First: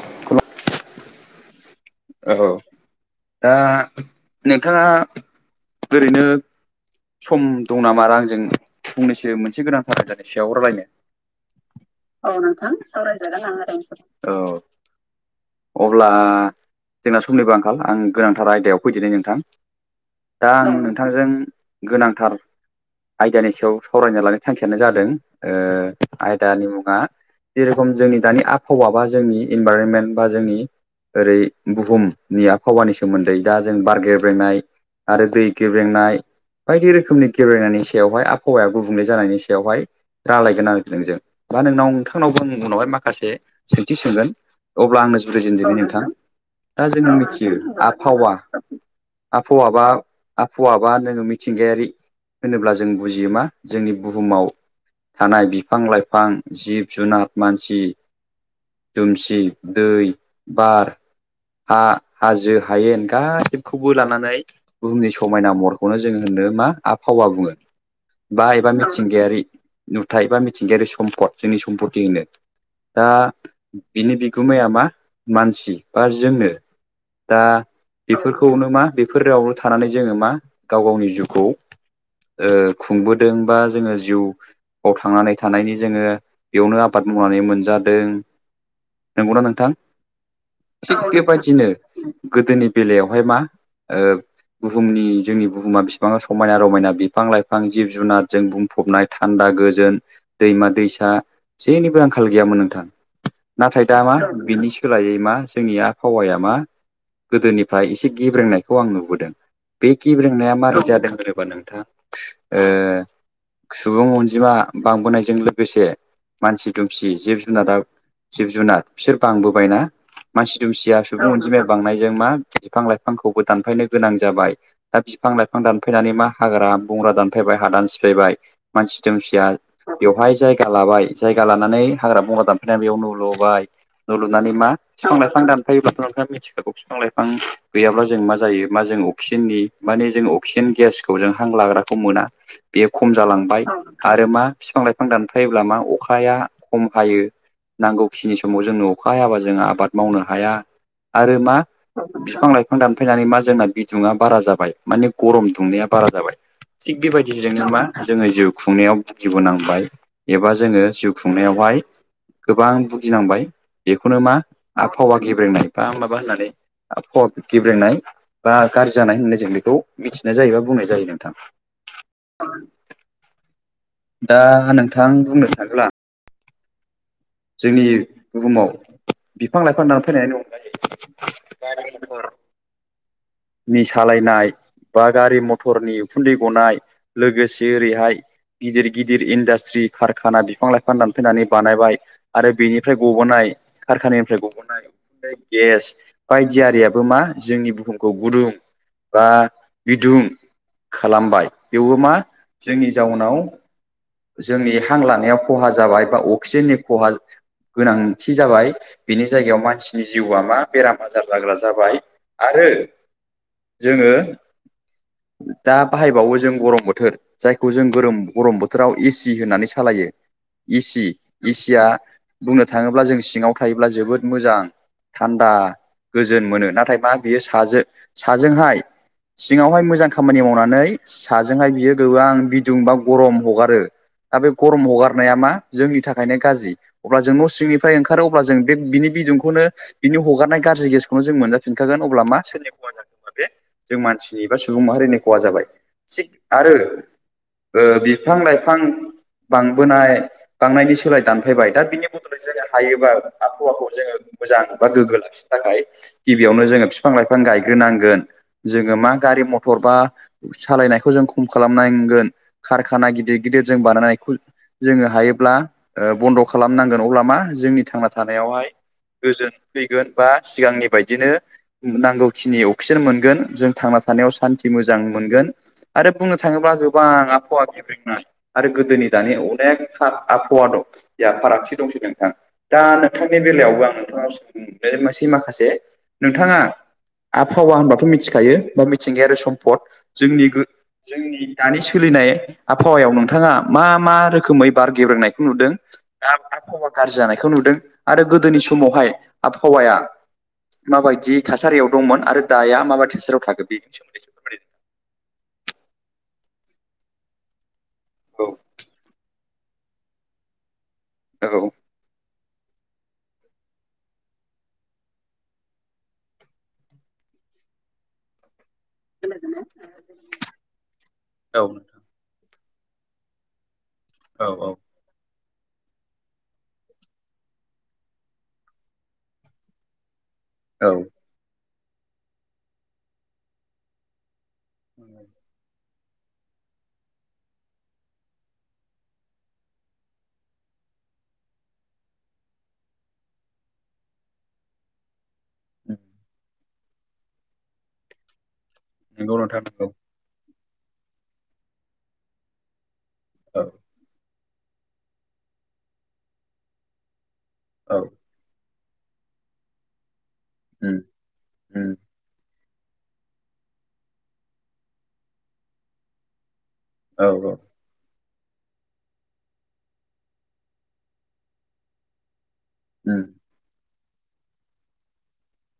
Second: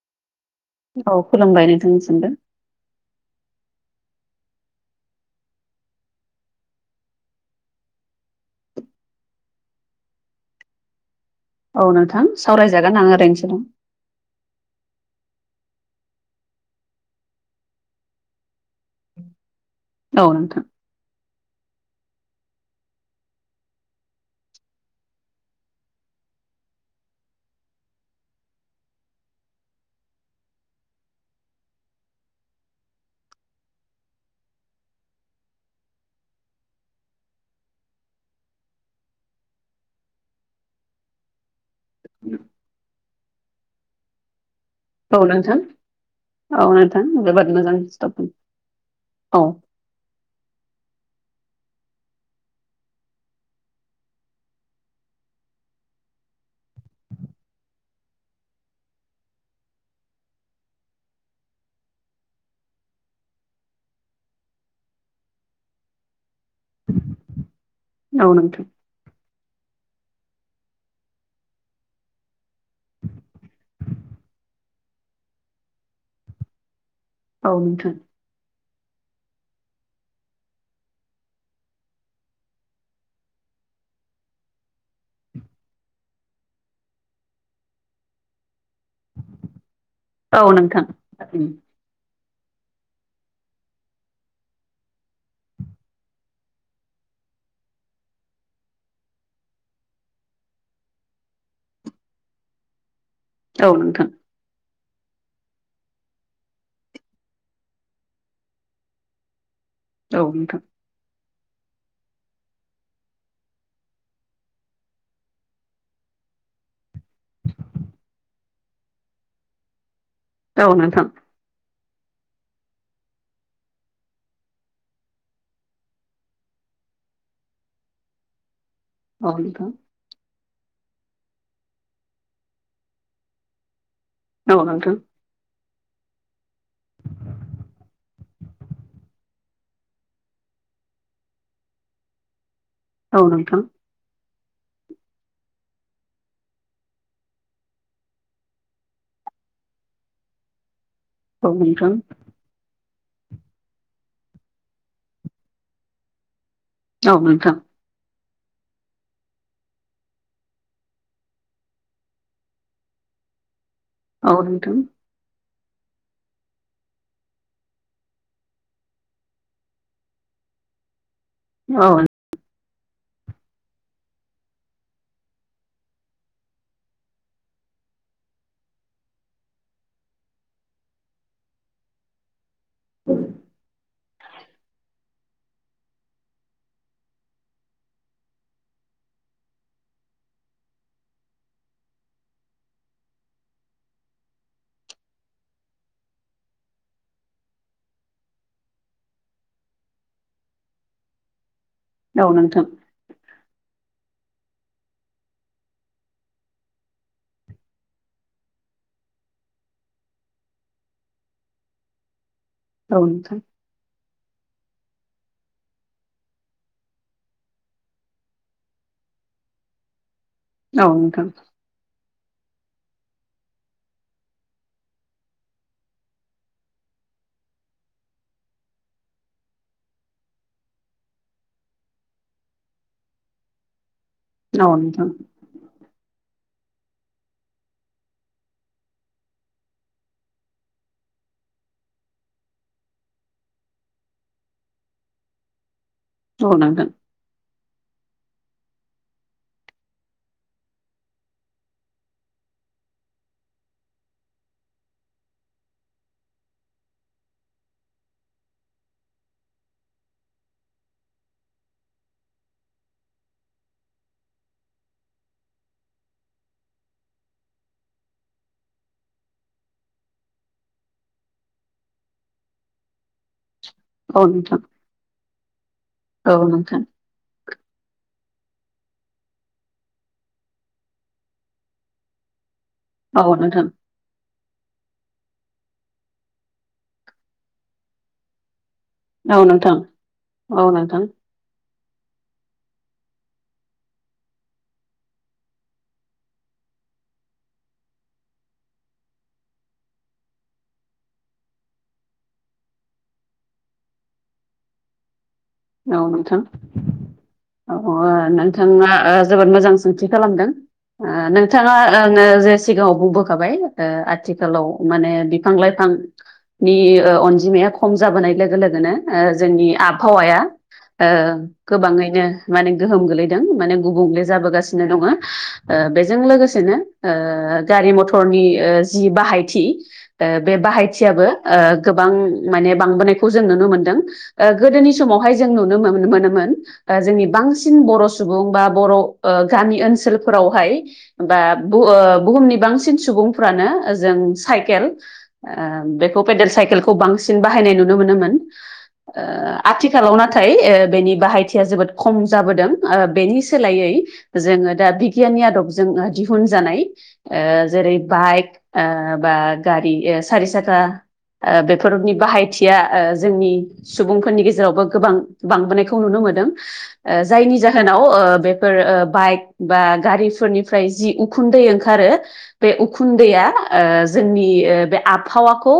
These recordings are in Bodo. [unintelligible] औ खुलुमबाय नो औ दा नोंथाङा ओरैनो सम दं नामा आरो आंजों फंनैसो मोनसे गोनां थाखायानाय सायाव रायलायनो। औ औ नोंथां सावरायजागोन ओरैनोसो सावरायजागोन आं ओरैनोसो दं। अब्ला जोंना समनिबो आंखाल आं गोनांथार आयदायाव फैदिनि नोंथां। दं औ दा नोंथां आं नोंथांजों गोनांथार आयदानि सायाव सावरायनो लानाय थांखियानो जादों आयदानि मुङा जेरखम जोंनि दानि आबहावा बा जोंनि इनभाररनमेन्ट बा जोंनि ओरै बुहुमनि आबहावानि सोमोन्दै दा जों बारगेब्रेंनाय आरो दै गब्रेंनाय बायदि रोखोमनि गेब्रेंनायनि सायावहाय आबहावाया गुबुंले जानायनि सायावहाय राय्लायगोन आरो नोंजों दा नोंनाव नोंथांनावबो उनावहाय माखासे सोंथि सोंगोन। अब्ला आंनो जुरिजेनदोनि नोंथां। औ दा नोंथां जोंङो जोबोद मिथियो मोजां टपिक। आबहावा औ आबहावाबा आबहावाबा नोङो मिथि गायारि होनोब्ला जों बुजियो मा जोंनि बुहुमाव थानाय बिफां लाइफां जिब जुनार मानसि दुमसि दै बार हा हाजो हायेन गासैखौबो लानानै बुहुमनि समायना महरखौनो होननो मा आबहावा बुङो औ बा नोंथां एबा मिथिंगायारि नुथाय बा मिथिंगायारि सम्पद जोंनि सम्पति होनो दा बिनि बिगोमाया मा मानसि बा जोंनो दा औ नोंथां बेफोरखौनो मा बेफोरावनो थानानै जोङो मा गाव गावनि जिउखौ खुंबोदों बा जोङो जिउआव थांनानै थानायनि जोङो बेयावनो आबाद मावनानै मोनजादों। नंगौना नोंथां औ नोंथां थिग उम बेबायदिनो गोदोनि बेलायावहाय मा बुहुमनि जोंनि बुहुमा बेसेबां समायना रमायना बिफां लाइफां जिब जुनारजों बुंफबनाय थान्दा गोजोन दै दैमा दैसा जेनिबो आंखाल गैयामोन नोंथां औ नाथाय दा नोंथां मा बिनि सोलायै मा जोंनि आबहावाया मा गोदोनिफ्राय एसे गेब्रेंनायखौ आं नुबोदों बे औ गेब्रेंनाया नोंथां मारै जादों होनोबा नोंथां सुबुं अनजिमा बांबोनायजों लोगोसे मानसि दुमसि जिब जुनारा जिब जुनार बिसोर बांबोबायना मानसि दुमसिया सुबुं अनजिमाया बांनायजों मा बिफां लाइफांखौबो दानफायनो गोनां जाबाय दा बिफां लाइफां दानफैनानै मा हाग्रा बंग्रा दानफाबाय हादान सिफायबाय मानसि औ नोंथां औ दोमसिया नोंथां बेवहाय जाय जायगा लाबाय जायगा लानानै हाग्रा बंग्रा दानफायनानै बेयाव न लुबाय न' लुनानै औ मा नोंथां बिफां लाइफां दान फायोबाथ' नोंथाङा मिथिखागौ बिफां लाइफां गैयाब्ला जों मा जायो मा जों अक्सिजेननि माने जों अक्सिजेन गेसखौ जों हां लाग्राखौ मोना बे खम औ नोंथां जालांबाय आरो मा बिफां लाइफां दानफायोबा मा अखाया खम हायो नांगौ खिनि समाव जोंनो अखा हाबा जों आबाद मावनो हाया आरो औ मा नोंथां बिफां लाइफां दानफायनानै मा जोंना बिदुङा बारा जाबाय माने गरम दुंनाया बारा जाबाय थिग बेबायदिजोंनो मा जोङो जिउ खुंनायाव बुगिबोनांबाय एबा जोङो जिउ खुंनायावहाय गोबां बुगिनांबाय बेखौनो औ मा नोंथां आबहावा गेब्रेंनाय बा माबा होननानै फब गेब्रेंनाय बा गाज्रि जानाय होननाय जों बेखौ मिथिनाय जायोबा बुंनाय जायो नोंथां दा नोंथां बुंनो थाङोब्ला जोंनि बुहुमाव बिफां लाइफां दानफायनायनि अनगायैबो नि सालायनाय बा गारि मथरनि उखुन्दै गनाय लोगोसे ओरैहाय गिदिर गिदिर इन्डास्ट्रि कारखाना बिफां-लाइफां दानफैनानै बानायबाय आरो बेनिफ्राय गब'नाय कारखानिफ्राय गब'नाय गेस बायदि आरियाबो मा जोंनि बुहुमखौ गुदुं बा बिदुं खालामबाय बेवबो मा जोंनि जाउनाव जोंनि हां लानायाव ख'हा जाबाय बा अक्सिजेननि ख'हा गोनांथि जाबाय बिनि जायगायाव मानसिनि जिउआ मा बेराम आजार जाग्रा जाबाय आरो औ नोंथां औ नोंथां औ नोंथां औ नोंथां जोङो दा बाहायबावो जों गरम बोथोर जायखौ जों गरम गरम बोथोर बोथोराव एसि होननानै सालायो औ एसि एसिया बुंनो थाङोब्ला जों सिङाव थायोब्ला जोबोद मोजां थान्दा गोजोन मोनो नाथाय मा बियो साजो साजोंहाय सिङावहाय मोजां खामानि मावनानै साजोंहाय बियो गोबां बिदुं बा गरम हगार रो दा बे गरम नोंथां हगारनाया मा जोंनि थाखायनो गाजि अब्ला जों न सिंनिफ्राय ओंखारो अब्ला जों बे बिनि बिदुंखौनो बिनि हगारनाय गाज्रि गेसखौनो जों मोनजाफिनखागोन अब्ला मा सोरनि ख'हा जाखो ओमबा मा बे जों मानसिनि एबा सुबुं माहारिनि ख'हा जाबाय थिग औ आरो नोंथां ओ बिफां -लाइफां बांबोनाय बांनायनि सोलाय दानफायबाय दा बिनि बदलै जोङो हायोबा आबहावाखौ जोङो मोजां बा गोग्गो लाखिनो थाखाय गिबियावनो जोङो फिफां-लाइफां गायग्रोनांगोन जोङो मा गारि मथर बा सालाइनायखौ जों खम खालाम नांगोन खार खाना गिदिर गिदिर जों बानायनायखौ जोङो हायोब्ला ओ बन्द' खालामनांगोन अब्ला मा जोंनि थांना थानायावहाय गोजोन फैगोन बा सिगांनि बायदिनो नांगौखिनि अक्सिजेन मोनगोन गोन जों थांना औ थानायाव सान्थि मोजां मोनगोन आरो नोंथां बुंनो थाङोब्ला गोबां आबहावा। गेब्रेंनाय आरो गोदोनि दानि अनेक आबहावा दं बेहा फारागथि दंसै नोंथां। दा औ नोंथां औ नोंथांनि बेलायावबो आं नोंथांनाव मोनसे माखा। माखासे नोंथाङा आबहावा होनबाथ' मिथिखायो। बा नोंथां औ मिथिंगायारि नोंथां सम्पद जोंनि गो औ नोंथां जोंनि दानि सोलिनाय आबहावायाव नोंथाङा मा मा रोखोमै बार गेब्रेनायखौ नुदों आबहावा गाज्रि जानायखौ नु जों आरो गोदोनि समावहाय आबहावाया माबायदि थासारियाव दंमोन आरो दाया माबायदि थासारियाव थागो बेनि सोमोन्दै फोर [inaudible] औ नोंथां औ नोंथाङा ओ जोबोद मोजां सोंथि खालामदों ओ औ औ नोंथाङा ओ नो जे सिगाङाव बुंबोखाबाय ओ आथिखालाव माने बिफां-लाइफांनि ओ अनजिमाया ख'म जाबोनाय लोगो लोगोनो ओ जोंनि आबहावाया ओ औ गोबाङैनो माने गोहोम गोलैदों माने गुबुंले औ औ जाबोगासिनो दङो ओ बेजों लोगोसेनो ओ गारि मथरनि जि बाहायथि ओ बे औ बाहायथियाबो ओ गोबां माने बांबोनायखौ जों नुनो मोनदों ओ गोदोनि समावहाय [unintelligible] मोनोमोन ओ जोंनि बांसिन बर' सुबुं बा बर' ओ गामि ओनसोलफोरावहाय बा बु ओ बुहुमनि बांसिन सुबुंफ्रानो ओजों साइकेल ओ बेखौ पेडेल साइकेलखौ बांसिन बाहायनाय नुनो मोनोमोन ओ नंगौ नोंथां नंगौ आथिखालाव नाथाय ओ बेनि बाहायथिया जोबोद ख'म जाबोदों। ओ बेनि औ सोलायै जोङो दा बिगियाननि आदबजों दिहुनजानाय ओ जेरै औ बाइक ओ बा गारि ओ सारि साखा उम ओ उम बेफोरनि बाहायथिया ओ जोंनि सुबुंफोरनि गेजेरावबो गोबां। बांबोनायखौ नुनो मोनदों ओ औ औ जायनि जाहोनाव ओ बेफोर ओ बाइक बा गारिफोरनिफ्राय जि उखुन्दै ओंखारो बे उम उखुनदैआ ओ जोंनि बे आबहावाखौ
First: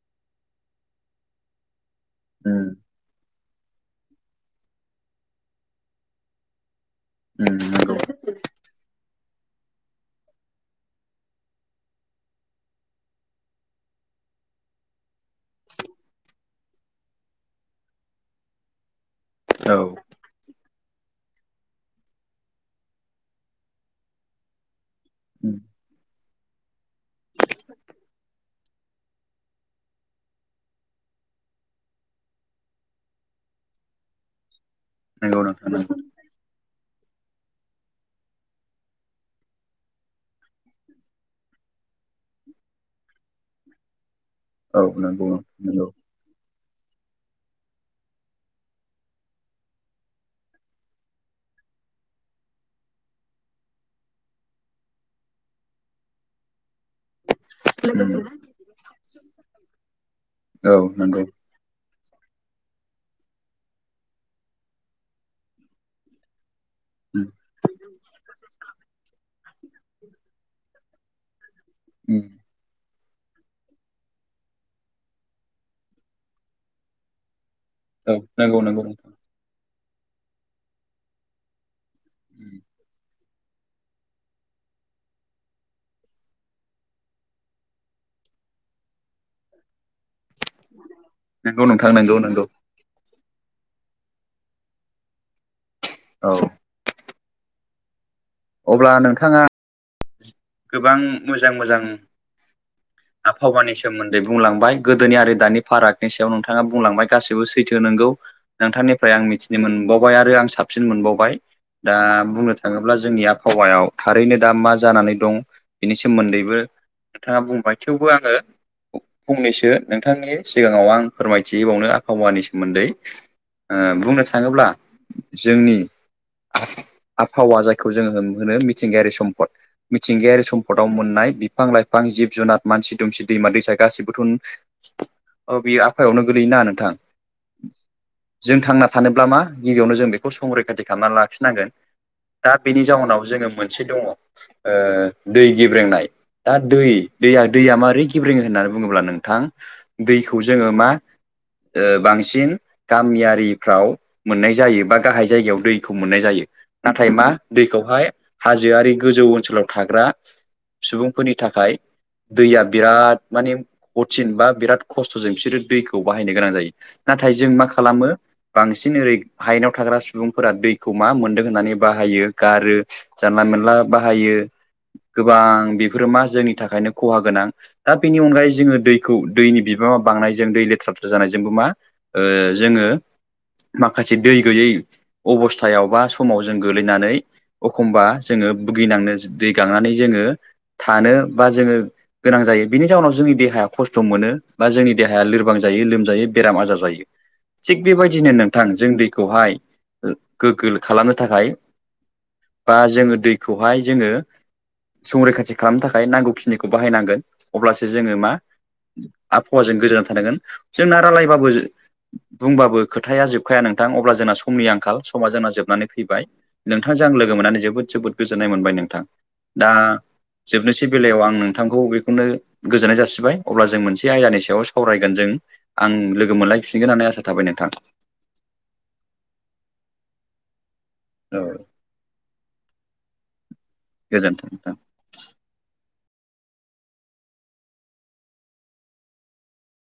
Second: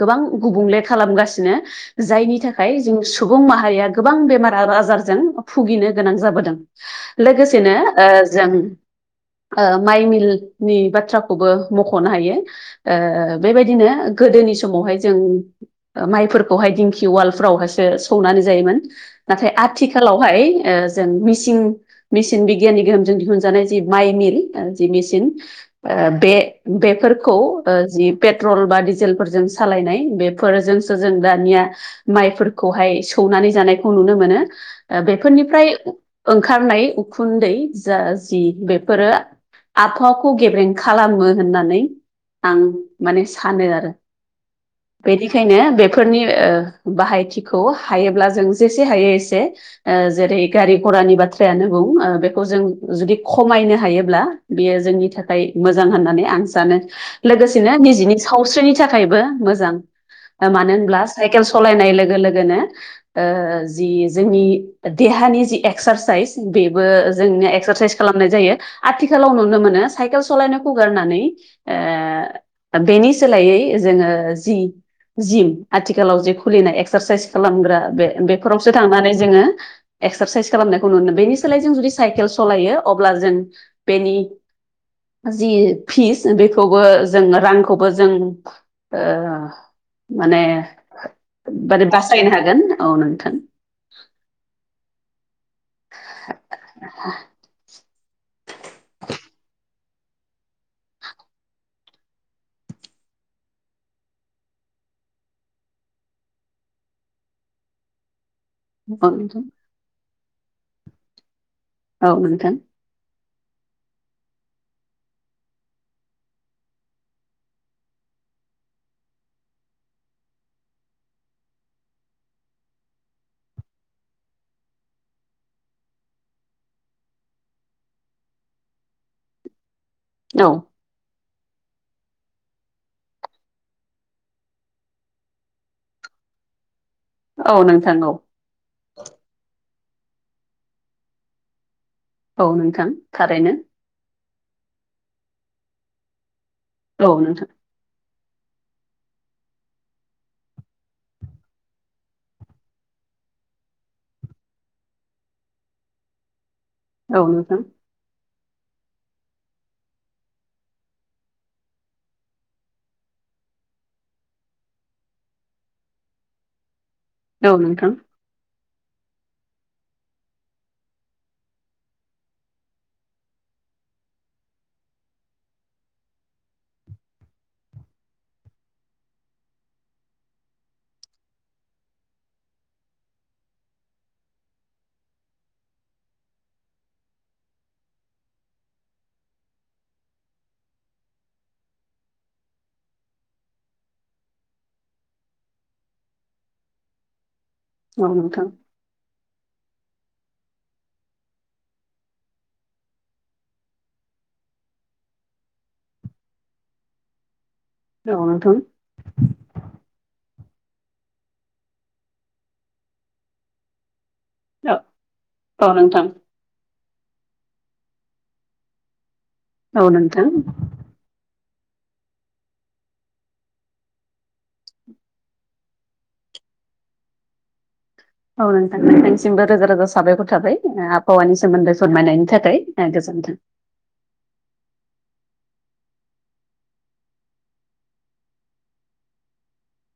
गोबां गुबुंले खालामगासिनो जायनि उम थाखाय जों सुबुं माहारिया गोबां बेमार आजारजों भुगिनो गोनां जाबोदों। उम लोगोसेनो जों [inaudible] माइ मिलनि बाथ्राखौबो मख'नो हायो ओ बेबायदिनो गोदोनि। समावहाय जों माइफोरखौहाय दिंखि उवालाव हा सौनानै जायोमोन नाथाय औ आथिखालावहाय जों मे सिन मेसिन बिगियाननि गोहोमजों दिहुनजानाय जि माइ मिल बे मिसिन बे बेफोरखौ पेट्रल डीजे लफोरजों सालायनाय बेफोरजोंसो जों दानिया माइफोरखौहाय सौनानै जानायखौ नुनो मोनो नंगौ बेफोरनिफ्राय नोंथां नंगौ ओंखारनाय उखुन्दै जा जि बेफोरो आबहावाखौ गेब्रें खालामो होननानै आं माने सानो आरो। औ नंगौ बेनिखायनो नंगौ बेफोरनि बाहायथिखौ हायोब्ला जों जेसे हायो एसे जेरै गारि घरानि बाथ्रायानो बुं बेखौ जों जुदि खमायनो हायोब्ला बेयो जोंनि थाखाय मोजां होननानै आं सानो। लोगोसेनो निजिनि सावस्रिनि थाखायबो मोजां मानो औ होनब्ला नंगौ साइकेल सालायनाय लो गो लोगोनो जि जोंनि देहानि जि एक्सारसाइस बेबो जों उम एसारसाइ खालामनाय जायो आथिखालाव नुनो मोनो सकेल सालनाय खौ गारनानै उम। बेनि सोलायै जोङो जि जिम आथिखालाव जि खुलिनाय एक्सारसाइस खालामग्रा बे औ नंगौ बेफोरावसो नंगौ नोंथां थांनानै जोङो एक्सारसाइस खालामनायखौ नुनो बेनि सोलाय जों जुदि। साइकेल सालायो अब्ला जों बेनि जि फिस बेखौबो जों रांखौबो जों ओ माने नंगौ माने नोंथां नंगौ बासायनो नंगौ हागोन औ नोंथां औ अब्ला नोंथाङा गोबां मोजां मोजां आबहावानि सोमोन्दै बुंलांबाय गोदोनिआ दानि फारागनि सायाव नोंथाङा बुंलांबाय गासैबो सैथो नोंगौ नोंथांनिफ्राय आं मिथिनो मोनबावबाय आरो आं साबसिन मोनबावबाय दा औ नोंथां औ बुंनो नोंथां थाङोब्ला जोंनिया आब हावायाव थारैनो दा मा जानानै दं बेनि सोमोन्दैबो नोंथाङा बुंबाय थेवबो आङो फंनैसो नोंथांनि सिगाङाव आं फोरमायथिंबावनो आबहावानि सोमोन्दै ओ बुंनो थाङोब्ला जोंनि आबहावा जायखौ जोङो होनो मिथिंगायारि सम्पद औ मिथिंगायारि सम्फदाव मोननाय बि फां लाइफां जिब जुनार मानसि दुमसि दैमा दैसा गाैबोथ' औ बियो आबहावायावनो गोलैयो ना नोंथां औ नोंथां औ सानोब्ला मा गिबियावनो जों बेखौ संरैखाथि खालामना लाखिनांगोन। औ दा बेनि नोंथां जाउनाव जोङो थारैनो मोनसे दङ ओ दै गेब्रेंनाय दा औ दैया नोंथां दैया मारै गेब्रेङो होननानै बुङोब्ला नोंथां दैखौ जोङो मा बांसिन गामियारिफ्राव मोननाय जायो बा गाहाय जायगायाव दैखौ मोननाय जायो। नाथाय औ मा नोंथां दैखौहाय हाजोआरि गोजौ ओनसोलाव थाग्रा सुबुंफोरनि थाखाय दैया बिराद माने कतिन बा बिराद खस्थ'जों बिसोरो दैखौ बाहायनो गोनां जायो। नाथाय जों औ मा नोंथां खालामो बांसिन ओरै हायेनाव थाग्रा सुबुंफोरा दैखौ मा मोनदों होननानै बाहायो गारो जानला मोनला बाहायो गोबां बेफोरो मा जोंनि थाखायनो खहा गोनां दा बेनि अनगायै जोङो दैखौ दैनि बिबां बांनायजों दै लेथ्रा लेथ्रा जानायजोंबो मा जोङो माखासे दै गैयै अबस्थायाव बा समाव जों गोलैनानै एखमबा जोङो भुगिनांनो दै गांनानै जोङो थानो बा जोङो गोनां जायो बिनि जाउनाव जोंनि देहाया खस्थ' मोनो बा जोंनि देहाया लोरबां जायो लोमजायो बेराम आजार जायो थिग बेबायदिनो नोंथां जों दैखौहाय गोगो खालामनो थाखाय बा जोङो दै खौहाय जोङो संरैखाथि खालामनो थाखाय नांगौखिनिखौ बाहायनांगोन अब्लासो जोङो औ मा नोंथां आबहावाजों गोजोना थानांगोन जोंना रायलायबाबो बुंबाबो खोथाया जोबखाया नोंथां अब्ला जोंना समनि औ आंखाल समा जोंना औ जोबनानै नोंथां फैबाय नोंथांजों आं लोगो मोननानै जोबोद जोबोद गोजोननाय मोनबाय नोंथां दा औ नोंथां औ नोंथां जोबनोसै बेलायाव आं नों नोंथांखौ बेखौनो गोजोननाय जासिबाय अब्ला जों मोनसे आयदानि सायाव सावरायगोन जों आं लोगो मोनलाय नायफिनगोन होना आसा थाबाय नोंथां औ नोंथां नोंथांनिसिमबो रोजा रोजा साबायखर थाबाय आबहावानि औ सोमोन्दै फोरमायनायनि थाखाय ए गोजोनथों गोजोन्थों नोंथां